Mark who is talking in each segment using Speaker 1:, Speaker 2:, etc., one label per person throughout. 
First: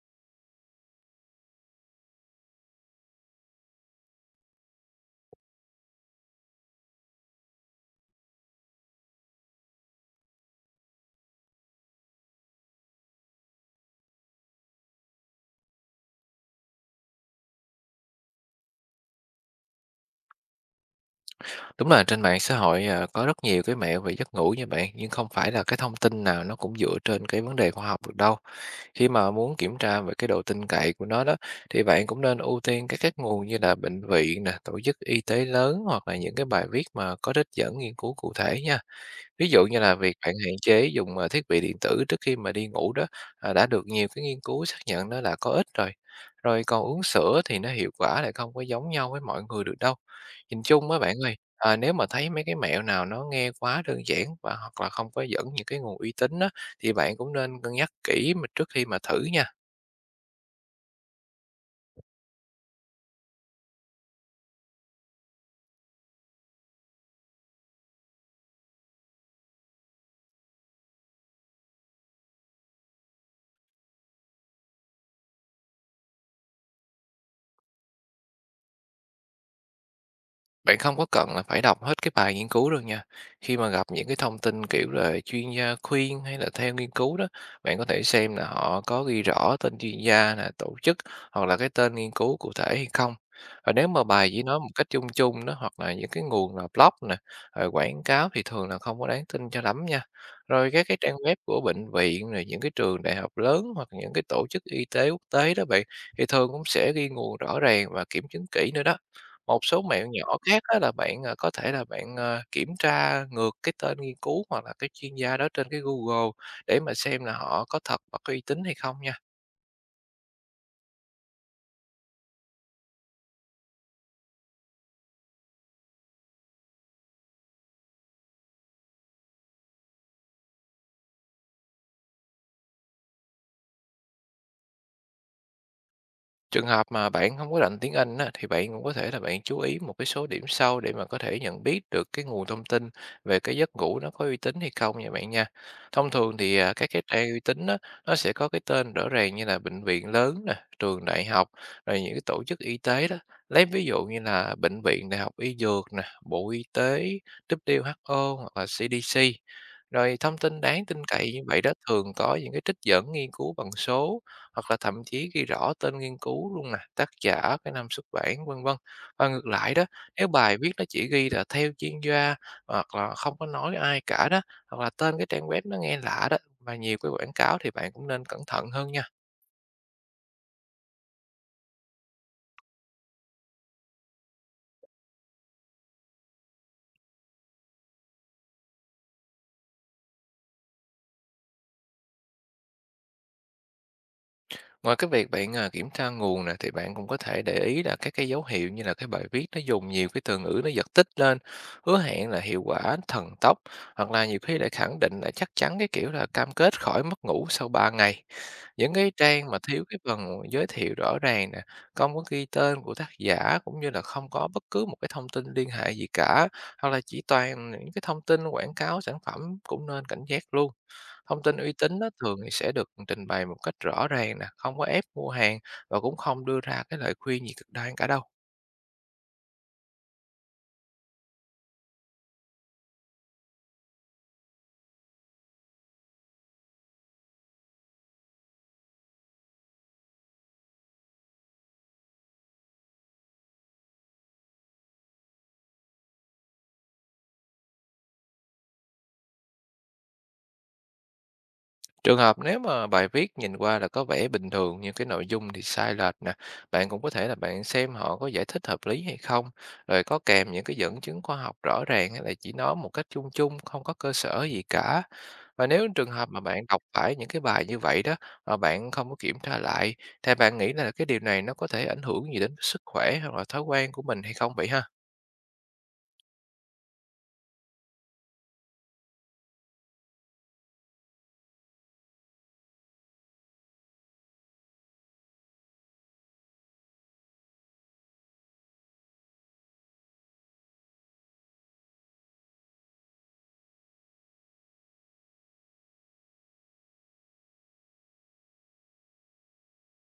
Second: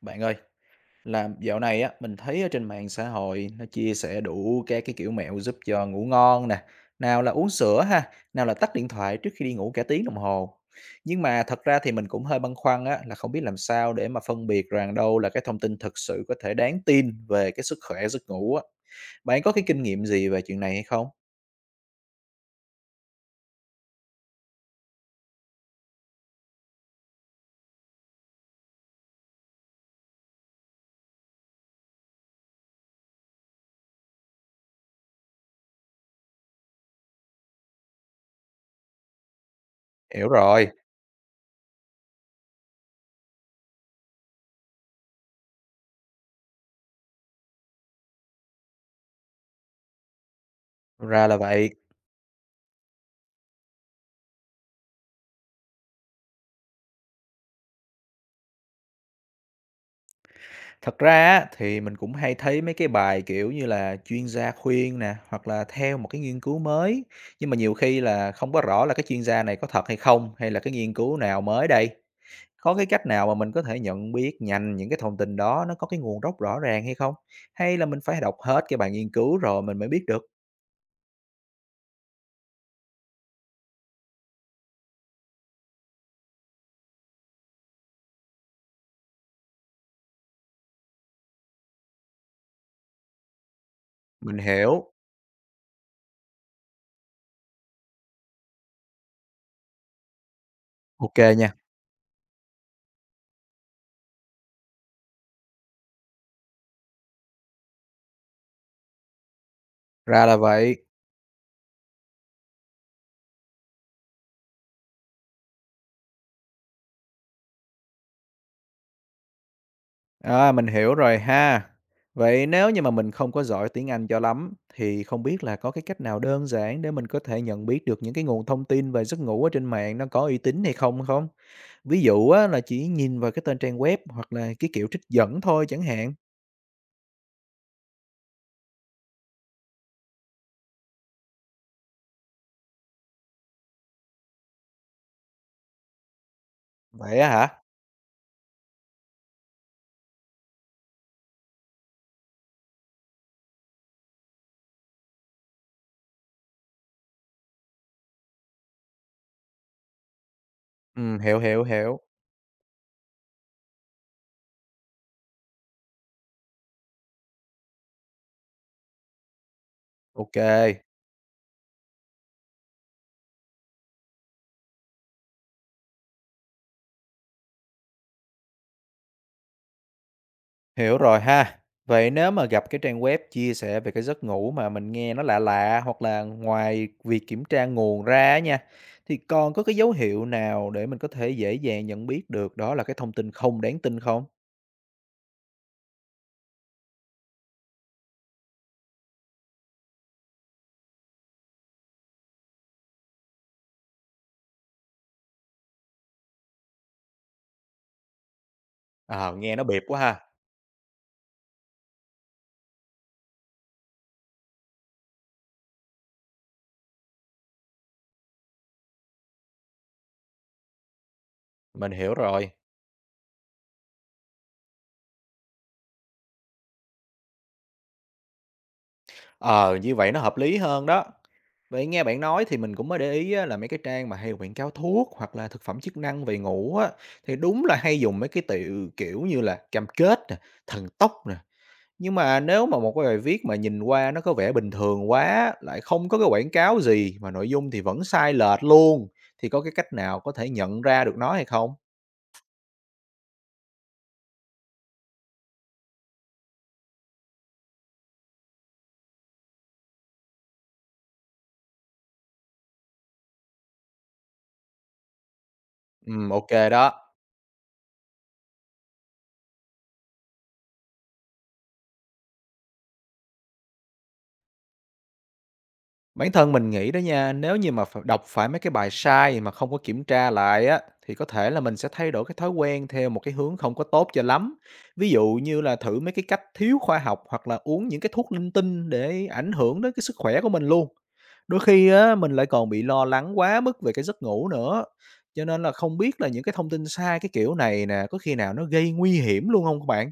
Speaker 1: Bạn ơi, là dạo này á, mình thấy ở trên mạng xã hội nó chia sẻ đủ các cái kiểu mẹo giúp cho ngủ ngon nè, nào là uống sữa ha, nào là tắt điện thoại trước khi đi ngủ cả tiếng đồng hồ. Nhưng mà thật ra thì mình cũng hơi băn khoăn á, là không biết làm sao để mà phân biệt rằng đâu là cái thông tin thực sự có thể đáng tin về cái sức khỏe giấc ngủ á. Bạn có cái kinh nghiệm gì về chuyện này hay không?
Speaker 2: Đúng là trên mạng xã hội, có rất nhiều cái mẹo về giấc ngủ nha bạn, nhưng không phải là cái thông tin nào nó cũng dựa trên cái vấn đề khoa học được đâu. Khi mà muốn kiểm tra về cái độ tin cậy của nó đó, thì bạn cũng nên ưu tiên các nguồn như là bệnh viện nè, tổ chức y tế lớn hoặc là những cái bài viết mà có trích dẫn nghiên cứu cụ thể nha. Ví dụ như là việc
Speaker 1: Hiểu
Speaker 2: bạn hạn
Speaker 1: rồi,
Speaker 2: chế dùng thiết bị điện tử trước khi mà đi ngủ đó, đã được nhiều cái nghiên cứu xác nhận đó là có ích rồi. Rồi còn uống sữa thì nó hiệu quả lại không có giống nhau với mọi người được đâu. Nhìn chung á bạn
Speaker 1: ra
Speaker 2: ơi,
Speaker 1: là vậy.
Speaker 2: nếu mà thấy mấy cái mẹo nào nó nghe quá đơn giản và hoặc là không có dẫn những cái nguồn uy tín á, thì bạn cũng nên cân nhắc kỹ mà trước khi mà thử nha.
Speaker 1: Thật ra á, thì mình cũng hay thấy mấy cái bài, kiểu như là, chuyên gia khuyên nè, hoặc là theo một cái nghiên cứu mới, nhưng mà nhiều khi là không có rõ là cái chuyên gia này có thật hay không, hay là cái nghiên cứu nào mới đây. Có cái cách nào mà mình có thể nhận biết nhanh những cái thông tin đó nó có cái nguồn gốc rõ ràng hay không? Hay là mình phải đọc hết cái bài nghiên cứu rồi mình mới biết được?
Speaker 2: Bạn không có cần là phải đọc hết cái bài nghiên cứu đâu nha. Khi mà gặp những cái thông tin kiểu là chuyên gia khuyên hay là theo nghiên cứu đó, bạn có thể xem là họ có ghi rõ tên chuyên gia là tổ chức hoặc là cái tên nghiên cứu cụ thể hay không. Và nếu mà bài
Speaker 1: Mình
Speaker 2: chỉ nói một cách
Speaker 1: hiểu.
Speaker 2: chung chung đó hoặc là những cái nguồn là blog nè, rồi quảng cáo thì thường là không có đáng tin cho lắm nha. Rồi các cái trang
Speaker 1: OK
Speaker 2: web
Speaker 1: nha,
Speaker 2: của bệnh viện rồi những cái trường đại học lớn hoặc những cái tổ chức y tế quốc tế đó bạn thì thường cũng sẽ ghi nguồn rõ ràng và kiểm chứng kỹ nữa đó. Một số mẹo
Speaker 1: ra
Speaker 2: nhỏ
Speaker 1: là
Speaker 2: khác á
Speaker 1: vậy.
Speaker 2: là bạn, có thể là bạn, kiểm tra ngược cái tên nghiên cứu hoặc là cái chuyên gia đó trên cái Google để mà xem là họ có thật và có uy tín hay không nha.
Speaker 1: À, mình hiểu rồi ha. Vậy nếu như mà mình không có giỏi tiếng Anh cho lắm thì không biết là có cái cách nào đơn giản để mình có thể nhận biết được những cái nguồn thông tin về giấc ngủ ở trên mạng nó có uy tín hay không không? Ví dụ á, là chỉ nhìn vào cái tên trang web hoặc là cái kiểu trích dẫn thôi chẳng hạn.
Speaker 2: Trường hợp mà bạn không có rành tiếng Anh á, thì bạn cũng có thể là bạn chú ý một cái số điểm sau để mà có thể nhận biết được cái nguồn thông tin về cái giấc ngủ nó có uy tín hay không nha bạn nha. Thông thường thì, các cái
Speaker 1: Vậy á
Speaker 2: trang uy
Speaker 1: hả?
Speaker 2: tín á, nó sẽ có cái tên rõ ràng như là bệnh viện lớn nè, trường đại học, rồi những cái tổ chức y tế đó. Lấy ví dụ như là Bệnh viện Đại học Y Dược nè, Bộ Y tế, WHO hoặc là CDC. Rồi thông tin đáng tin
Speaker 1: Ừ,
Speaker 2: cậy
Speaker 1: hiểu
Speaker 2: như vậy
Speaker 1: hiểu
Speaker 2: đó
Speaker 1: hiểu.
Speaker 2: thường có những cái trích dẫn nghiên cứu bằng số hoặc là thậm chí ghi rõ tên nghiên cứu luôn nè, tác giả, cái năm xuất bản, vân vân. Và ngược lại đó, nếu
Speaker 1: Ok.
Speaker 2: bài viết nó chỉ ghi là theo chuyên gia hoặc là không có nói ai cả đó, hoặc là tên cái trang web nó nghe lạ đó và nhiều cái quảng cáo thì bạn cũng nên cẩn thận hơn nha.
Speaker 1: Hiểu rồi ha. Vậy nếu mà gặp cái trang web chia sẻ về cái giấc ngủ mà mình nghe nó lạ lạ hoặc là ngoài việc kiểm tra nguồn ra á nha, thì còn có cái dấu hiệu nào để mình có thể dễ dàng nhận biết được đó là cái thông tin không đáng tin không?
Speaker 2: Ngoài cái việc bạn, kiểm tra nguồn nè, thì bạn cũng có thể để ý là các cái dấu hiệu như là cái bài viết nó dùng nhiều cái từ ngữ nó giật tít lên, hứa hẹn là hiệu quả, thần tốc, hoặc là nhiều khi lại khẳng định là chắc chắn cái kiểu là cam kết khỏi mất ngủ sau 3 ngày. Những cái
Speaker 1: Ờ,
Speaker 2: trang
Speaker 1: nghe
Speaker 2: mà
Speaker 1: nó bịp
Speaker 2: thiếu cái
Speaker 1: quá ha.
Speaker 2: phần giới thiệu rõ ràng nè, không có ghi tên của tác giả cũng như là không có bất cứ một cái thông tin liên hệ gì cả, hoặc là chỉ toàn những cái thông tin quảng cáo sản phẩm cũng nên cảnh giác luôn. Thông tin uy
Speaker 1: Mình
Speaker 2: tín nó
Speaker 1: hiểu
Speaker 2: thường thì
Speaker 1: rồi.
Speaker 2: sẽ được trình bày một cách rõ ràng nè, không có ép mua hàng và cũng không đưa ra cái lời khuyên gì cực đoan cả đâu.
Speaker 1: Ờ, như vậy nó hợp lý hơn đó. Vậy nghe bạn nói thì mình cũng mới để ý á, là mấy cái trang mà hay quảng cáo thuốc hoặc là thực phẩm chức năng về ngủ á, thì đúng là hay dùng mấy cái từ kiểu như là cam kết nè, thần tốc nè. Nhưng mà nếu mà một cái bài viết mà nhìn qua nó có vẻ bình thường quá, lại không có cái quảng cáo gì mà nội dung thì vẫn sai lệch luôn, thì có cái cách nào có thể nhận ra được nó hay không?
Speaker 2: Trường hợp nếu mà bài viết nhìn qua là có vẻ bình thường nhưng cái nội dung thì sai lệch nè, bạn cũng có thể là bạn xem họ có giải thích hợp lý hay không, rồi có kèm những cái dẫn chứng khoa học rõ ràng hay là chỉ nói một cách chung chung, không có cơ sở gì cả. Và nếu trường hợp mà
Speaker 1: Ô
Speaker 2: bạn đọc
Speaker 1: đó.
Speaker 2: phải những cái bài như vậy đó mà bạn không có kiểm tra lại, thì bạn nghĩ là cái điều này nó có thể ảnh hưởng gì đến sức khỏe hoặc là thói quen của mình hay không vậy ha?
Speaker 1: Bản thân mình nghĩ đó nha, nếu như mà phải đọc phải mấy cái bài sai mà không có kiểm tra lại á, thì có thể là mình sẽ thay đổi cái thói quen theo một cái hướng không có tốt cho lắm. Ví dụ như là thử mấy cái cách thiếu khoa học hoặc là uống những cái thuốc linh tinh để ảnh hưởng đến cái sức khỏe của mình luôn. Đôi khi á, mình lại còn bị lo lắng quá mức về cái giấc ngủ nữa. Cho nên là không biết là những cái thông tin sai cái kiểu này nè, có khi nào nó gây nguy hiểm luôn không các bạn?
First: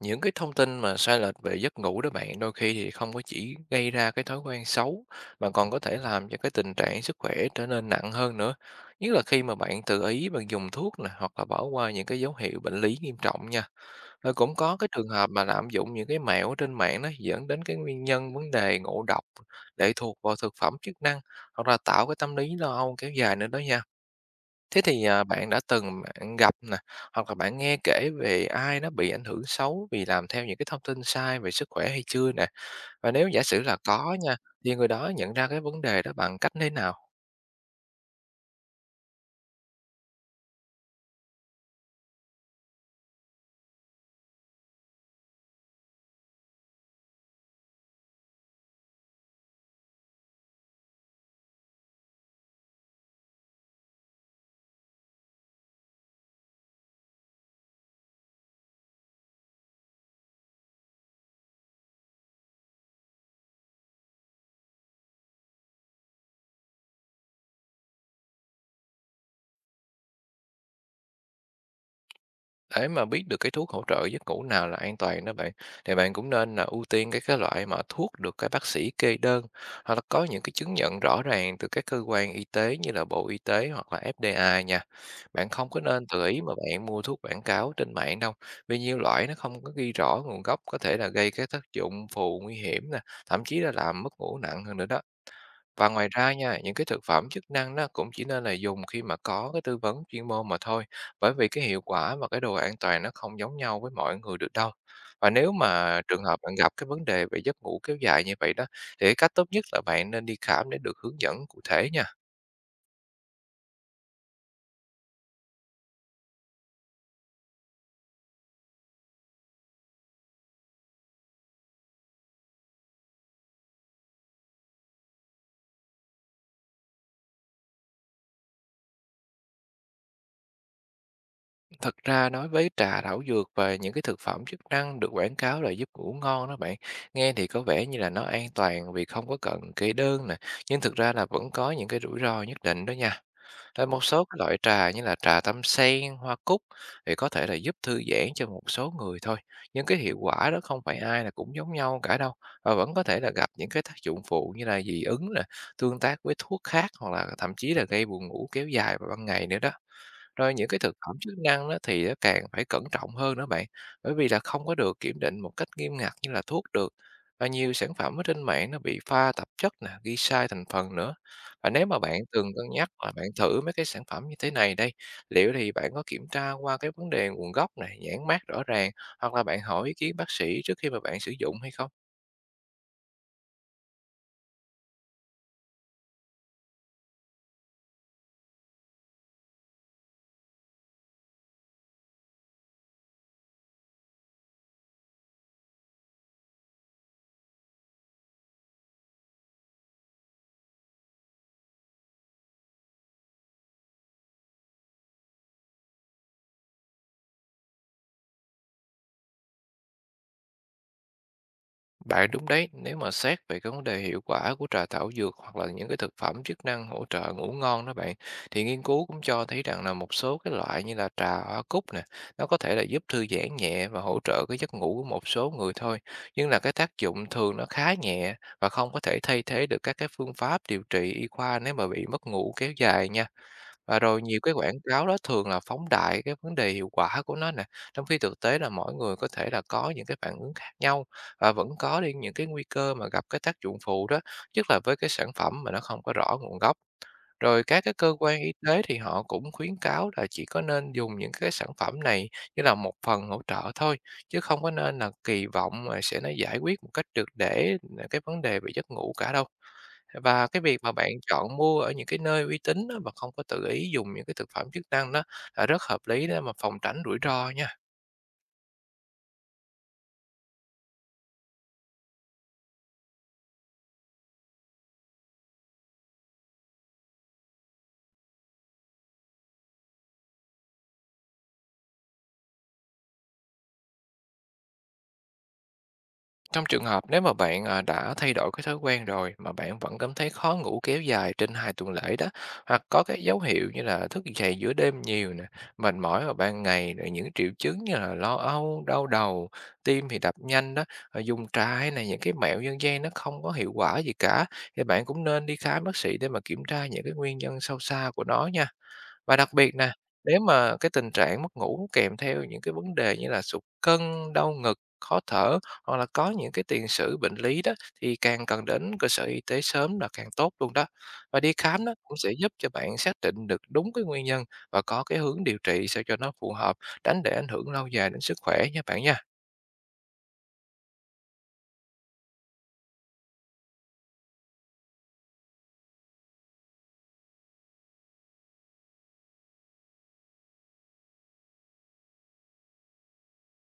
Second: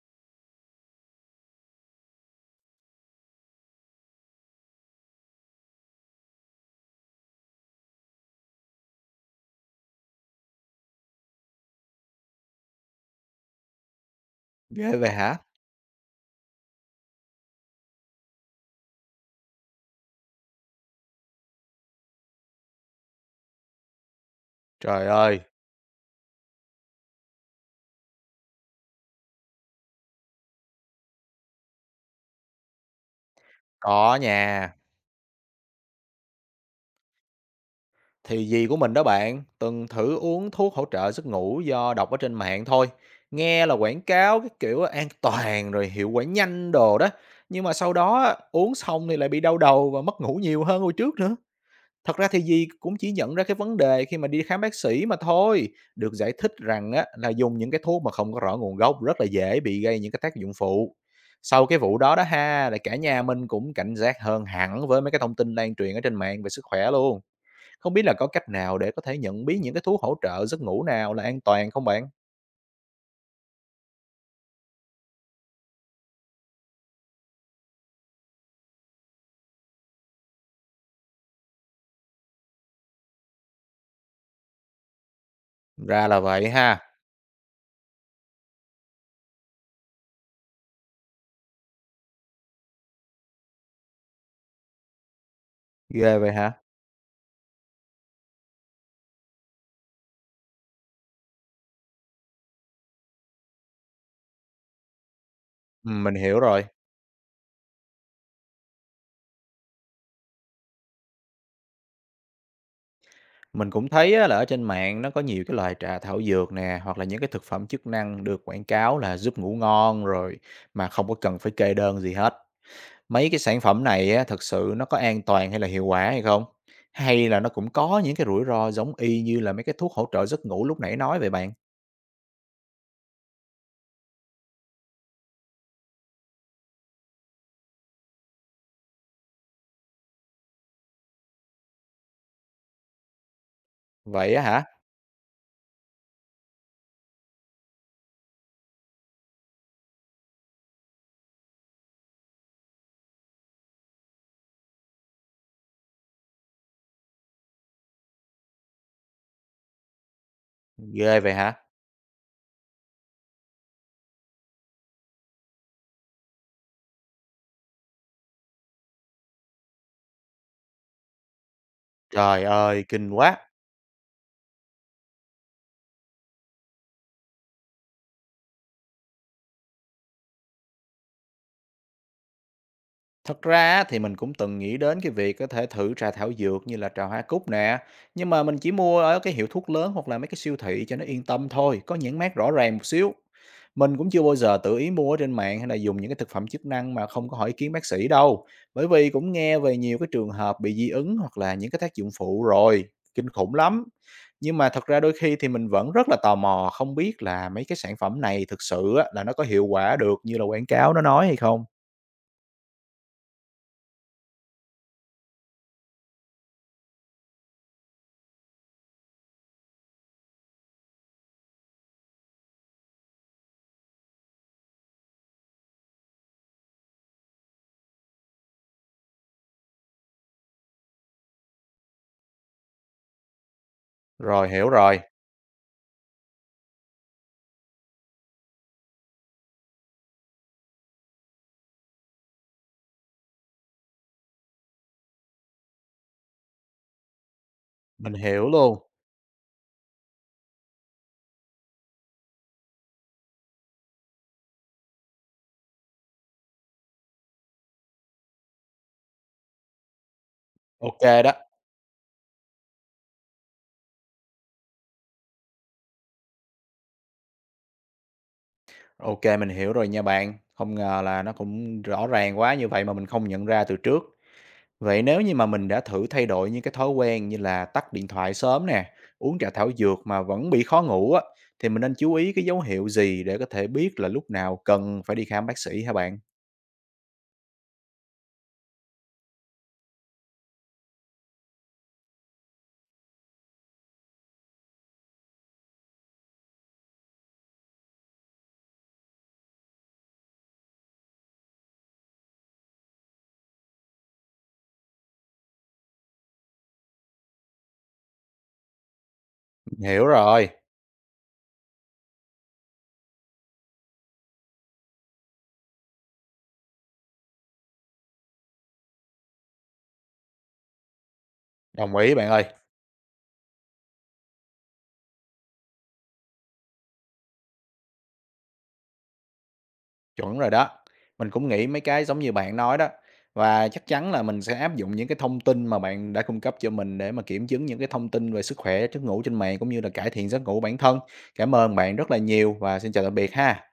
Speaker 2: Những cái thông tin mà sai lệch về giấc ngủ đó bạn, đôi khi thì không có chỉ gây ra cái thói quen xấu mà còn có thể làm cho cái tình trạng sức khỏe trở nên nặng hơn nữa. Nhất là khi mà bạn tự ý bạn dùng thuốc nè hoặc là bỏ qua những cái dấu hiệu bệnh lý nghiêm trọng nha. Rồi cũng có cái
Speaker 1: Ghê
Speaker 2: trường
Speaker 1: vậy
Speaker 2: hợp
Speaker 1: hả?
Speaker 2: mà lạm dụng những cái mẹo trên mạng đó dẫn đến cái nguyên nhân vấn đề ngộ độc, lệ thuộc vào thực phẩm chức năng hoặc là tạo cái tâm lý lo âu kéo dài nữa đó nha. Thế thì,
Speaker 1: Trời ơi,
Speaker 2: bạn đã từng gặp nè, hoặc là bạn nghe kể về ai nó bị ảnh hưởng xấu vì làm theo những cái thông tin sai về sức khỏe hay chưa nè? Và nếu giả sử là có
Speaker 1: có
Speaker 2: nha,
Speaker 1: nha.
Speaker 2: thì người đó nhận ra cái vấn đề đó bằng cách như thế nào?
Speaker 1: Thì dì của mình đó bạn, từng thử uống thuốc hỗ trợ giấc ngủ do đọc ở trên mạng thôi. Nghe là quảng cáo cái kiểu an toàn rồi hiệu quả nhanh đồ đó. Nhưng mà sau đó á, uống xong thì lại bị đau đầu và mất ngủ nhiều hơn hồi trước nữa. Thật ra thì dì cũng chỉ nhận ra cái vấn đề khi mà đi khám bác sĩ mà thôi. Được giải thích rằng á, là dùng những cái thuốc mà không có rõ nguồn gốc rất là dễ bị gây những cái tác dụng phụ. Sau cái vụ đó đó ha, là cả nhà mình cũng cảnh giác hơn hẳn với mấy cái thông tin lan truyền ở trên mạng về sức khỏe luôn. Không biết là có cách nào để có thể nhận biết những cái thuốc hỗ trợ giấc ngủ nào là an toàn không bạn?
Speaker 2: Để mà biết được cái thuốc hỗ trợ giấc ngủ nào là an toàn đó bạn, thì bạn cũng nên là ưu tiên cái loại mà thuốc được cái bác sĩ kê đơn hoặc là có những cái chứng nhận rõ ràng từ các cơ quan y tế như là Bộ Y tế hoặc là FDA nha. Bạn không có nên
Speaker 1: Ra là
Speaker 2: tự ý
Speaker 1: vậy
Speaker 2: mà
Speaker 1: ha,
Speaker 2: bạn mua thuốc quảng cáo trên mạng đâu, vì nhiều loại nó không có ghi rõ nguồn gốc có thể là gây cái tác dụng phụ nguy hiểm nè, thậm chí là làm mất ngủ nặng hơn nữa đó. Và ngoài
Speaker 1: ghê
Speaker 2: ra
Speaker 1: vậy hả?
Speaker 2: nha, những cái thực phẩm chức năng nó cũng chỉ nên là dùng khi mà có cái tư vấn chuyên môn mà thôi, bởi vì cái hiệu quả và cái độ an toàn nó không giống nhau với mọi người được đâu. Và nếu mà
Speaker 1: Mình
Speaker 2: trường hợp
Speaker 1: hiểu
Speaker 2: bạn
Speaker 1: rồi.
Speaker 2: gặp cái vấn đề về giấc ngủ kéo dài như vậy đó, thì cái cách tốt nhất là bạn nên đi khám để được hướng dẫn cụ thể nha.
Speaker 1: Mình cũng thấy á, là ở trên mạng nó có nhiều cái loại trà thảo dược nè hoặc là những cái thực phẩm chức năng được quảng cáo là giúp ngủ ngon rồi mà không có cần phải kê đơn gì hết. Mấy cái sản phẩm này á, thật sự nó có an toàn hay là hiệu quả hay không? Hay là nó cũng có những cái rủi ro giống y như là mấy cái thuốc hỗ trợ giấc ngủ lúc nãy nói vậy bạn?
Speaker 2: Thật ra nói với trà thảo dược và những cái thực phẩm chức năng được quảng cáo là giúp ngủ ngon đó bạn, nghe thì có vẻ như là nó an toàn vì không có cần kê đơn nè, nhưng thực ra là vẫn có những cái rủi ro nhất định đó nha. Rồi một số
Speaker 1: Vậy
Speaker 2: cái
Speaker 1: á
Speaker 2: loại
Speaker 1: hả?
Speaker 2: trà như là trà tâm sen, hoa cúc thì có thể là giúp thư giãn cho một số người thôi. Nhưng cái hiệu quả đó không phải ai là cũng giống nhau cả đâu. Và vẫn có thể là gặp những cái tác dụng phụ như là dị ứng nè, tương tác với thuốc khác hoặc là thậm chí là gây buồn ngủ kéo dài vào ban ngày nữa đó. Rồi những cái thực phẩm
Speaker 1: Ghê
Speaker 2: chức
Speaker 1: vậy hả?
Speaker 2: năng đó thì nó càng phải cẩn trọng hơn nữa bạn, bởi vì là không có được kiểm định một cách nghiêm ngặt như là thuốc được. Và nhiều sản phẩm ở trên mạng nó bị pha tạp chất nè, ghi sai thành phần nữa. Và nếu mà bạn từng
Speaker 1: Trời
Speaker 2: cân
Speaker 1: ơi,
Speaker 2: nhắc
Speaker 1: kinh
Speaker 2: và bạn
Speaker 1: quá.
Speaker 2: thử mấy cái sản phẩm như thế này đây, liệu thì bạn có kiểm tra qua cái vấn đề nguồn gốc này, nhãn mác rõ ràng, hoặc là bạn hỏi ý kiến bác sĩ trước khi mà bạn sử dụng hay không?
Speaker 1: Thật ra á, thì mình cũng từng nghĩ đến cái việc có thể thử trà thảo dược như là trà hoa cúc nè, nhưng mà mình chỉ mua ở cái hiệu thuốc lớn hoặc là mấy cái siêu thị cho nó yên tâm thôi, có nhãn mác rõ ràng một xíu. Mình cũng chưa bao giờ tự ý mua ở trên mạng hay là dùng những cái thực phẩm chức năng mà không có hỏi ý kiến bác sĩ đâu, bởi vì cũng nghe về nhiều cái trường hợp bị dị ứng hoặc là những cái tác dụng phụ rồi, kinh khủng lắm. Nhưng mà thật ra đôi khi thì mình vẫn rất là tò mò không biết là mấy cái sản phẩm này thực sự á, là nó có hiệu quả được như là quảng cáo nó nói hay không.
Speaker 2: Bạn đúng đấy, nếu mà xét về cái vấn đề hiệu quả của trà thảo dược hoặc là những cái thực phẩm chức năng hỗ trợ ngủ ngon đó bạn, thì nghiên cứu cũng cho thấy rằng là một số cái loại như là trà hoa cúc nè, nó có thể là giúp thư giãn nhẹ và hỗ trợ cái giấc ngủ của một số người thôi, nhưng là cái tác dụng thường nó khá nhẹ và không có thể thay thế được các cái phương pháp điều trị y khoa nếu mà bị mất ngủ kéo dài nha. Và rồi nhiều
Speaker 1: Rồi
Speaker 2: cái
Speaker 1: hiểu
Speaker 2: quảng
Speaker 1: rồi.
Speaker 2: cáo đó thường là phóng đại cái vấn đề hiệu quả của nó nè, trong khi thực tế là mỗi người có thể là có những cái phản ứng khác nhau và vẫn có đi những cái nguy cơ mà gặp cái tác dụng phụ đó, nhất là với cái sản phẩm mà nó không có rõ nguồn gốc. Rồi các cái
Speaker 1: Mình
Speaker 2: cơ quan
Speaker 1: hiểu
Speaker 2: y
Speaker 1: luôn.
Speaker 2: tế thì họ cũng khuyến cáo là chỉ có nên dùng những cái sản phẩm này như là một phần hỗ trợ thôi, chứ không có nên là kỳ vọng mà sẽ nó giải quyết một cách triệt để cái vấn đề về giấc ngủ cả đâu. Và cái việc mà
Speaker 1: Ok
Speaker 2: bạn
Speaker 1: đó,
Speaker 2: chọn mua ở những cái nơi uy tín á, và không có tự ý dùng những cái thực phẩm chức năng đó là rất hợp lý để mà phòng tránh rủi ro nha.
Speaker 1: ok mình hiểu rồi nha bạn. Không ngờ là nó cũng rõ ràng quá như vậy mà mình không nhận ra từ trước. Vậy nếu như mà mình đã thử thay đổi những cái thói quen như là tắt điện thoại sớm nè, uống trà thảo dược mà vẫn bị khó ngủ á, thì mình nên chú ý cái dấu hiệu gì để có thể biết là lúc nào cần phải đi khám bác sĩ hả bạn?
Speaker 2: Trong trường hợp nếu mà bạn, đã thay đổi cái thói quen rồi mà bạn vẫn cảm thấy khó ngủ kéo dài trên 2 tuần lễ đó, hoặc có cái dấu hiệu như là thức dậy giữa đêm nhiều nè, mệt mỏi vào ban ngày, rồi những triệu chứng như là lo âu, đau đầu, tim thì đập nhanh đó, rồi dùng trà này những cái mẹo dân gian nó không có hiệu quả gì cả, thì bạn cũng nên đi khám bác sĩ để mà kiểm tra những cái nguyên nhân sâu xa của nó nha. Và đặc biệt nè,
Speaker 1: Hiểu
Speaker 2: nếu
Speaker 1: rồi,
Speaker 2: mà cái tình trạng mất ngủ kèm theo những cái vấn đề như là sụt cân, đau ngực, khó thở hoặc là có những cái tiền sử bệnh lý đó thì càng cần đến cơ sở y tế sớm là càng tốt luôn đó. Và đi khám đó
Speaker 1: đồng ý
Speaker 2: cũng
Speaker 1: bạn
Speaker 2: sẽ
Speaker 1: ơi.
Speaker 2: giúp cho bạn xác định được đúng cái nguyên nhân và có cái hướng điều trị sao cho nó phù hợp, tránh để ảnh hưởng lâu dài đến sức khỏe nha bạn nha.
Speaker 1: Chuẩn rồi đó. Mình cũng nghĩ mấy cái giống như bạn nói đó, và chắc chắn là mình sẽ áp dụng những cái thông tin mà bạn đã cung cấp cho mình để mà kiểm chứng những cái thông tin về sức khỏe giấc ngủ trên mạng cũng như là cải thiện giấc ngủ bản thân. Cảm ơn bạn rất là nhiều và xin chào tạm biệt ha.